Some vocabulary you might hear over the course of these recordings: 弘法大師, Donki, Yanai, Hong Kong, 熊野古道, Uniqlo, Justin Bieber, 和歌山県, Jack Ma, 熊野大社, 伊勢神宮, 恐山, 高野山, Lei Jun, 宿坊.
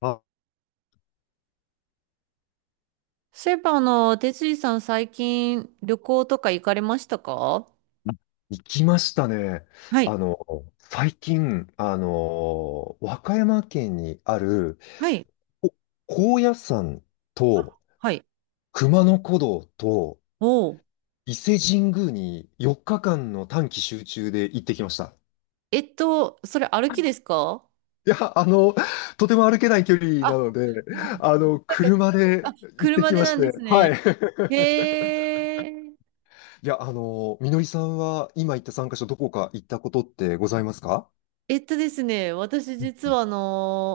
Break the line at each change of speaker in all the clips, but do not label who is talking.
あ、
そういえば、哲司さん最近旅行とか行かれましたか？
行きましたね。
は
あ
い、
の、最近、和歌山県にある、
はい、
お高野山
あ
と
はい。
熊野古道と
おう。
伊勢神宮に4日間の短期集中で行ってきました。
それ歩きですか？
いや、とても歩けない距離な
あ、
ので、
なんか、
車で
あ、
行って
車
き
で
まし
なんです
て、は
ね。
い。
へえ。
いや、みのりさんは今行った参加者、どこか行ったことってございますか？
えっとですね、私
う
実
ん、
は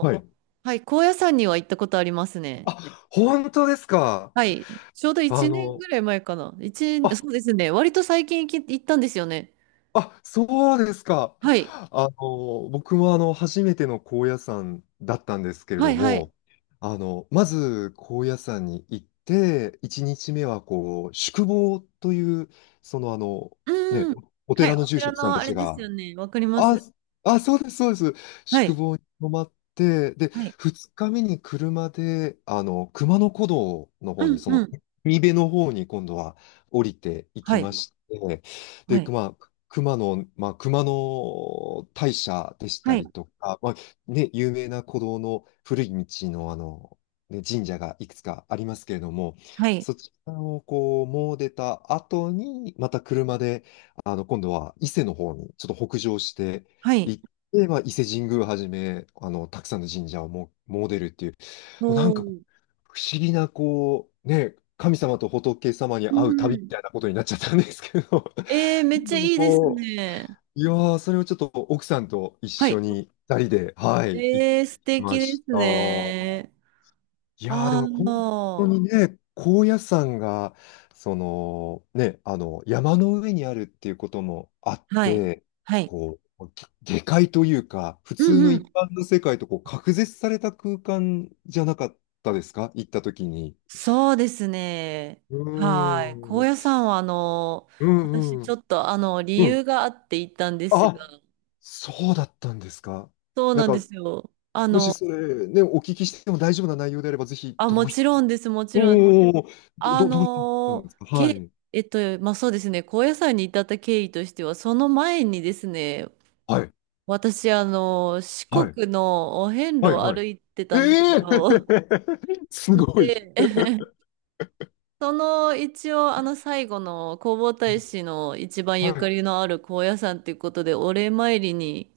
はい。
はい、高野山には行ったことありますね。
あ、本当ですか。
はい、ちょうど
あ
1年
の、
ぐらい前かな。一年
あ、
そうですね、割と最近行ったんですよね。
そうですか。
はい、
僕も初めての高野山だったんですけれ
は
ど
い、はい。
も、まず高野山に行って、1日目はこう、宿坊という、そのあの、ね、
うん。
お
はい、
寺の
お
住
寺
職さん
の
た
あれ
ち
です
が、
よね。わかりま
あ、
す。
あ、そうです、そうです。
は
宿
い。
坊に泊まって、で、
はい。
2日目に車で、熊野古道の
う
方に、
ん
そ
う
の、
ん。
海辺の方に今度は降りてい
は
き
い。
まして、
は
で、
い。
まあ、熊野、まあ、熊野大社でし
は
た
い。
りとか、まあ、ね、有名な古道の古い道の、ね、神社がいくつかありますけれども、
はい。
そちらをこう、もう出た後に、また車で、今度は伊勢の方にちょっと北上して
はい。
行って、まあ、伊勢神宮はじめ、たくさんの神社をも詣でるっていう、もうなん
お
かこ
ー。
う不思議な、こう、ね、神様と仏様に
う
会う旅み
ん。
たいなことになっちゃったんですけど、
えー、めっち
で
ゃ
も
いいです
こ
ね。
う、いやー、それをちょっと奥さんと一
は
緒
い。
に二人で、はい、行っ
えー、
て
素
きま
敵で
し
す
た。
ね。
いやーで
あ
も本当
あ。
にね、高野山が、そのね、山の上にあるっていうこともあっ
はい。
て、
はい。
こう、下界というか、普
う
通の
んう
一
ん。
般の世界とこう隔絶された空間じゃなかったですか行った時に。
そうですね。
うー
はい。
ん、う
高
ん
野山は、
う
私ちょ
ん、
っと、理
う
由
ん。
があって行ったんですが、
あ、そうだったんですか。
そう
なん
なんで
か、
すよ。
もしそれね、お聞きしても大丈夫な内容であれば、ぜひ、
あ、もちろんです、もちろん。
おー
あ
どういったん
の
で
ー、
すか？は
け、
い。
まあ、そうですね、高野山に至った経緯としては、その前にですね、
はい。
私、四
はい。
国のお遍路
はい、
を
はい。
歩いて
え
たんです
え。
よ。
すごい。
で、その一応、最後の弘法大師の一番ゆ
は
か
い。
りのある高野山ということで、お礼参りに、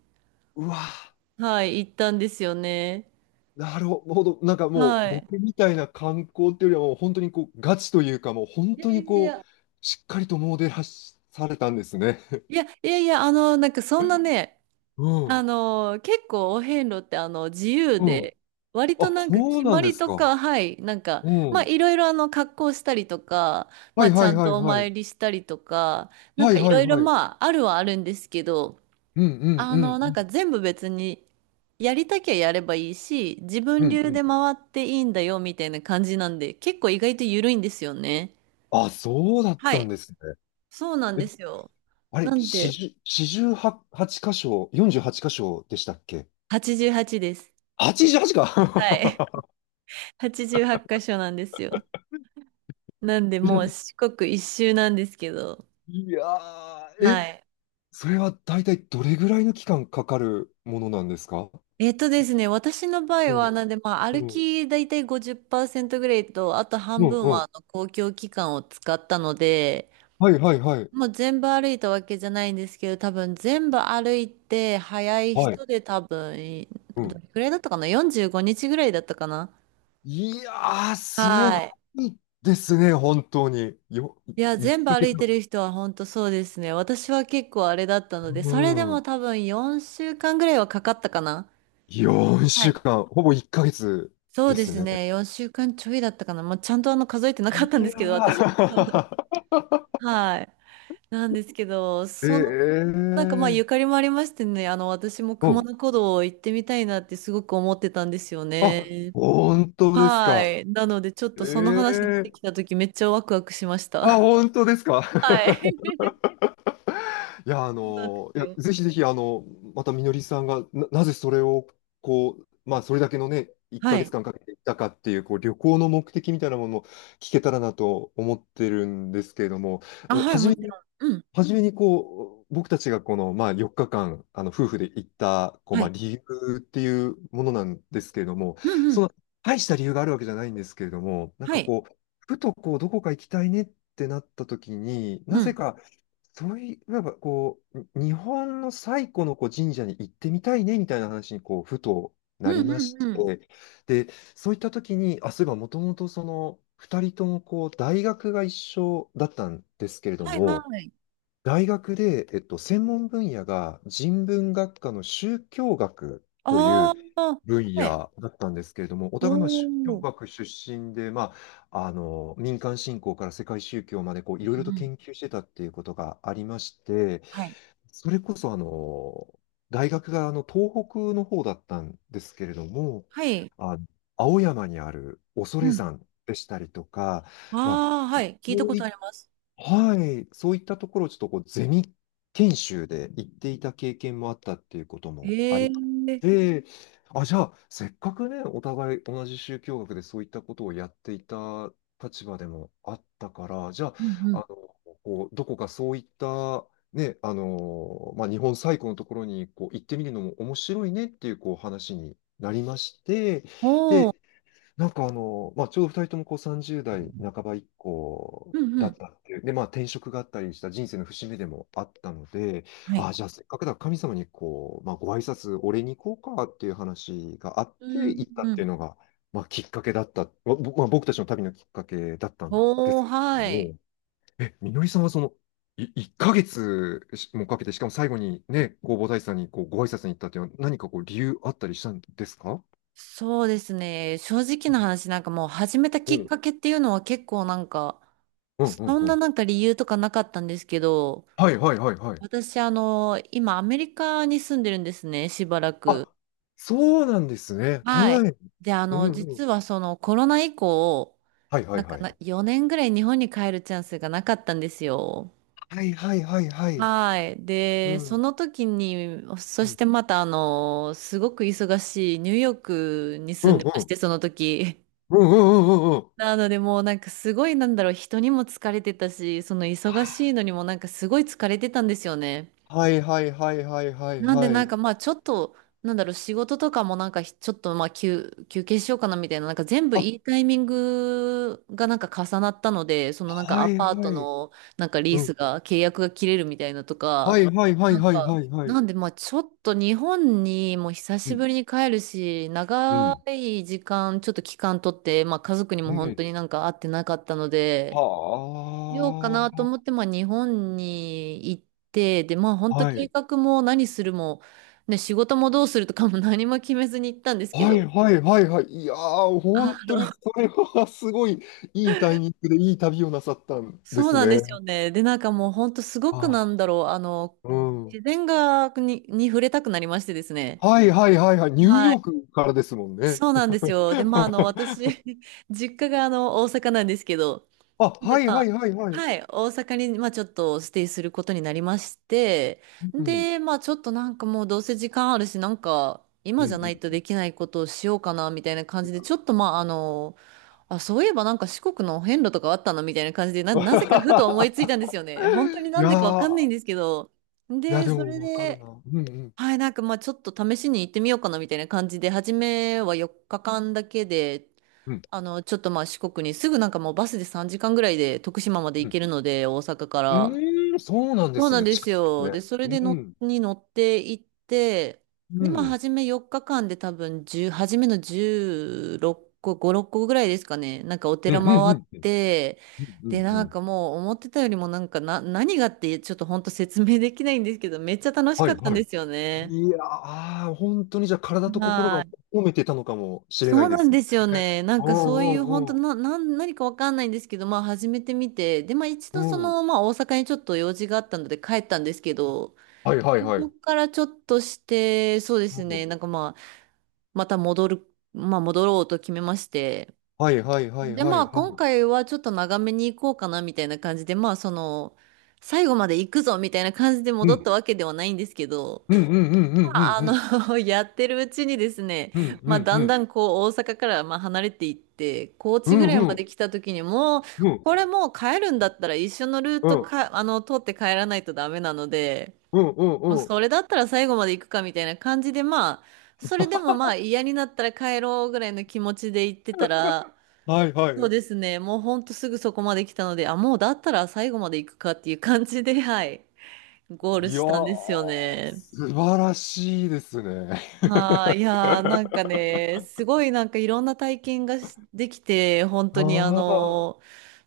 うわぁ、
はい、行ったんですよね。
なるほど。なんかもう、
はい。
僕みたいな観光っていうよりは、もう本当にこう、ガチというか、もう本
いや
当
い
に
やい
こう、
や、
しっかりとモデルされたんですね。
いやいやいや、なんかそんなね、
うん。
結構お遍路って自由
うん。
で、割と
あ、
なんか
そう
決
なん
ま
で
り
す
と
か。
か、はい、なんか、
う
まあ
ん。
いろいろ格好したりとか、ま
はい
あち
は
ゃ
い
ん
は
と
い
お
はい。
参りしたりとか、なん
は
か
い
い
は
ろ
い
いろ
はい。
まああるはあるんですけど、
うんうん
なん
うん
か全部別にやりたきゃやればいいし、自
う
分
ん
流
うん。
で回っていいんだよみたいな感じなんで、結構意外と緩いんですよね。
あ、そうだっ
は
た
い、
んですね。
そうなん
え、
ですよ。
あれ、
なん
四
で、
十、四十八箇所、四十八箇所でしたっけ？
88です。
88
はい、
か。
88箇所なんですよ。なんで、もう 四国一周なんですけど。
いやー、
は
え、
い。
それは大体どれぐらいの期間かかるものなんですか？
えっとですね、私の場
う
合は、
ん、
なんで、まあ、歩
うん、
きだいたい50%ぐらいと、あと
う
半
ん、
分
う
は
ん。
あの公共機関を使ったので、
はいはいはい。
もう全部歩いたわけじゃないんですけど、多分全部歩いて、早い
はい。
人で多分、
う
ど
ん。
れくらいだったかな？ 45 日ぐらいだったかな。
いやー、すご
はい。
いですね、本当に。
いや、
い
全部
ヶ
歩
月。
いてる人は本当そうですね。私は結構あれだったので、
う
それでも
ん。
多分4週間ぐらいはかかったかな。は
4週
い、
間、ほぼ1ヶ月
そう
で
で
す
す
ね。
ね。4週間ちょいだったかな。まあ、ちゃんと数えてなかっ
い
たんで
や
すけど、私。
ー。
はい。なんですけど、その、
ええ
なんかまあゆか
ー。
りもありましてね、私も
う
熊
ん。
野古道行ってみたいなってすごく思ってたんですよ
あ、
ね。
本当です
は
か。
い。なのでちょっ
え
とその話出て
え、
きた時めっちゃワクワクしまし
あ、
た。
本当ですか。
はい。
いや、
そうなんで
い
す
や、
よ。
ぜひぜひ、またみのりさんがな、なぜそれを、こう、まあ、それだけのね、1
は
ヶ月
い。
間かんかけていったかっていう、こう、旅行の目的みたいなものを聞けたらなと思ってるんですけれども、
あ、
うん、
はい、
初
も
め
ち
に、
ろん。うん。
初めに、こう、僕たちがこの、まあ、4日間、夫婦で行った、こう、
は
まあ、
い。
理由っていうものなんですけれども、
うんう
そ
ん。
の、大した理由があるわけじゃないんですけれども、なん
は
か
い。
こう、ふとこう、どこか行きたいねってなった時に、な
う
ぜ
ん。
か、そういう、なんかこう、日本の最古のこう神社に行ってみたいねみたいな話にこうふと
う
なりまし
んうんうん。
て、で、そういった時に、あ、そういえばもともとその2人ともこう大学が一緒だったんですけれど
はいは
も、
い。
大学で、専門分野が人文学科の宗教学とい
あ
う
あ、
分
はい。
野だったんですけれども、お互いの
お
宗
ー。
教
うん
学出身で、まあ、民間信仰から世界宗教までこういろ
う
いろと
ん。
研究してたっていうことがありまして、
はい。
それこそ大学が東北の方だったんですけれども、
はい。
あの青山にある恐
うん。
山でしたりとか、まあ、
ああ、はい。聞
こ
いたこ
うい
とあ
っ
ります。
はい、そういったところをちょっとこうゼミ研修で行っていた経験もあったっていうこともあり、
ええ、
で、あ、じゃあ、せっかくね、お互い同じ宗教学でそういったことをやっていた立場でもあったから、じゃ
うんう
あ、
ん。
こう、どこかそういった、ね、まあ、日本最古のところにこう行ってみるのも面白いねっていうこう話になりまして、
おお。
で、まあ、ちょうど2人ともこう30代半ば以降
うんう
だっ
ん。
たっていう、で、まあ、転職があったりした人生の節目でもあったので、
は
あ
い。
あ、じゃあせっかくだ、神様にこう、まあ、ご挨拶、お礼に行こうかっていう話があっ
う
て、
ん
行ったっ
う
ていう
ん。
のが、まあ、きっかけだった、まあ僕たちの旅のきっかけだったんで
おお、
すけれ
は
ど
い。
も、え、みのりさんはその、1ヶ月もかけて、しかも最後にね、弘法大師さんにこうご挨拶に行ったっていうのは、何かこう理由あったりしたんですか？
そうですね。正直な話、なんかもう始めたき
うん、う
っ
ん、
かけっていうのは結構なんか、
うん、
そん
う
な
ん。
なんか理由とかなかったんですけど、
はいはいはいはい。
私、今アメリカに住んでるんですね、しばらく。
あ、そうなんですね。
はい。
はい。
で、
うんう
実
ん。
はそのコロナ以降、
はいは
な
い
んか
はい。
な、4年ぐらい日本に帰るチャンスがなかったんですよ。
はいはいはいはい。
はい。
う
で、そ
ん。
の時に、
う
そし
ん。
てまたすごく忙しいニューヨークに
う
住
んう
んでまし
ん。
て、その時。
うんうんうんうんうん。
なのでもうなんかすごいなんだろう、人にも疲れてたし、その
は
忙しいのにもなんかすごい疲れてたんですよね。
いはいはいはいはい
なんで
は
なん
い。
かまあちょっと、なんだろう、仕事とかもなんかひちょっとまあ休憩しようかなみたいな、なんか全部
あ、
いいタイミングがなんか重なったので、そのなんか
は
ア
い
パー
は
ト
い。
のなんかリー
う
ス
ん。
が、契約が切れるみたいなと
は
か、
いはいはい
なん
はい
か、
はいはい。
なんでまあちょっと日本にもう久
う
し
ん。
ぶりに帰るし、
う
長
ん。
い時間、ちょっと期間取って、まあ家族に
う
も本当
ん。
になんか会ってなかったので、しようかな
は
と思って、まあ、日本に行って、で、まあ、本
あ。
当
は
計
い。
画も何するも、ね、仕事もどうするとかも 何も決めずに行ったんですけ
はい
ど、
はいはいはい。いやー、
あ
本当に
の、
それはすごいいいタイミングでいい旅をなさったんで
そう
す
なんですよ
ね。
ね。で、なんかもう本当すごく
あ、
なんだろう、
うん。
自然に触れたくなりましてですね。
はいはいはいはい。ニュー
は
ヨー
い。
クからですもんね。
そうなんです よ。で、まあ、私、実家が大阪なんですけど、
あ、
で、
はい
ま
は
あ、
いはいはい。
はい、大阪に、まあ、ちょっとステイすることになりまして、
うん。
で、まあ、ちょっとなんかもうどうせ時間あるし、なんか、
うん
今じゃないと
うん。
できないことをしようかな、みたいな感じで、ちょっとまあ、あ、そういえばなんか四国の遍路とかあったのみたいな感じで、なぜかふと 思いついたんですよね。本当に
い
なん
や
でかわかんないん
ー、
ですけど。
いや
で、
で
それ
もわかるな。
で、
うんうん。
はい、なんかまあちょっと試しに行ってみようかなみたいな感じで、初めは4日間だけで、
うん。
ちょっとまあ四国にすぐなんかもうバスで3時間ぐらいで徳島まで
う
行
ん。
けるので、大阪か
う
ら。
ーん、そうなんで
そう
す
なん
ね。
で
近
す
いです
よ。
ね。
で、それ
う
での、
ん。
に乗って行って、
う
で、まあ
ん。
初め4日間で多分10、初めの16個、5、6個ぐらいですかね。なんかお
うん
寺
うん
回
う
っ
ん。
て、
うんう
で、
んう
なん
ん。
かもう思ってたよりもなんかな、何がってちょっと本当説明できないんですけど、めっちゃ楽し
は
か
い
ったん
は
で
い。
すよね。
いやー、本当にじゃあ体と心
は
が
い。
褒めてたのかもしれな
そ
い
う
で
なん
すね。
ですよね。なん
お
かそういう本
う
当
おう
な、何かわかんないんですけど、まあ始めてみて、で、まあ一
お
度そ
う。うん。
の、まあ大阪にちょっと用事があったので帰ったんですけど、
はいはい
で
は
そ
い。
こからちょっとして、そうで
う
すね、
ん。
なんかまあ、また戻る、まあ戻ろうと決めまして、
はいはいはい
で、
は
ま
い
あ
は
今
い。
回はちょっと長めに行こうかなみたいな感じで、まあその、最後まで行くぞみたいな感じで
う
戻っ
ん
たわけではないんですけど、
うんうんうんうんうん
やってるうちにですね、
うんう
まあ、
んう
だ
んう
ん
ん
だんこう、大阪からまあ離れていって、高
う
知ぐ
ん
らい
う
ま
ん
で来た時にもう、
うんうん
こ
うん
れもう帰るんだったら一緒のルートか、通って帰らないとダメなので、
うん
もう
うん、
それだったら最後まで行くかみたいな感じで、まあ、それでもまあ嫌になったら帰ろうぐらいの気持ちで行ってたら、
はいは
そう
い。
ですね、もうほんとすぐそこまで来たので、あ、もうだったら最後まで行くかっていう感じで、はい、ゴール
いや
したん
ー、
ですよね。
素晴らしいですね。
はあ、いやー、なんか ね、すごいなんかいろんな体験ができて、本当にあ
ああ、
のー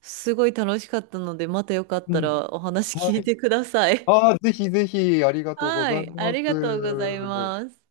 すごい楽しかったので、またよかっ
う
た
ん。
らお話
は
聞い
い。
てください。
ああ、ぜひぜひ、あ りがとうご
は
ざい
い、あ
ます。
りがとうございます。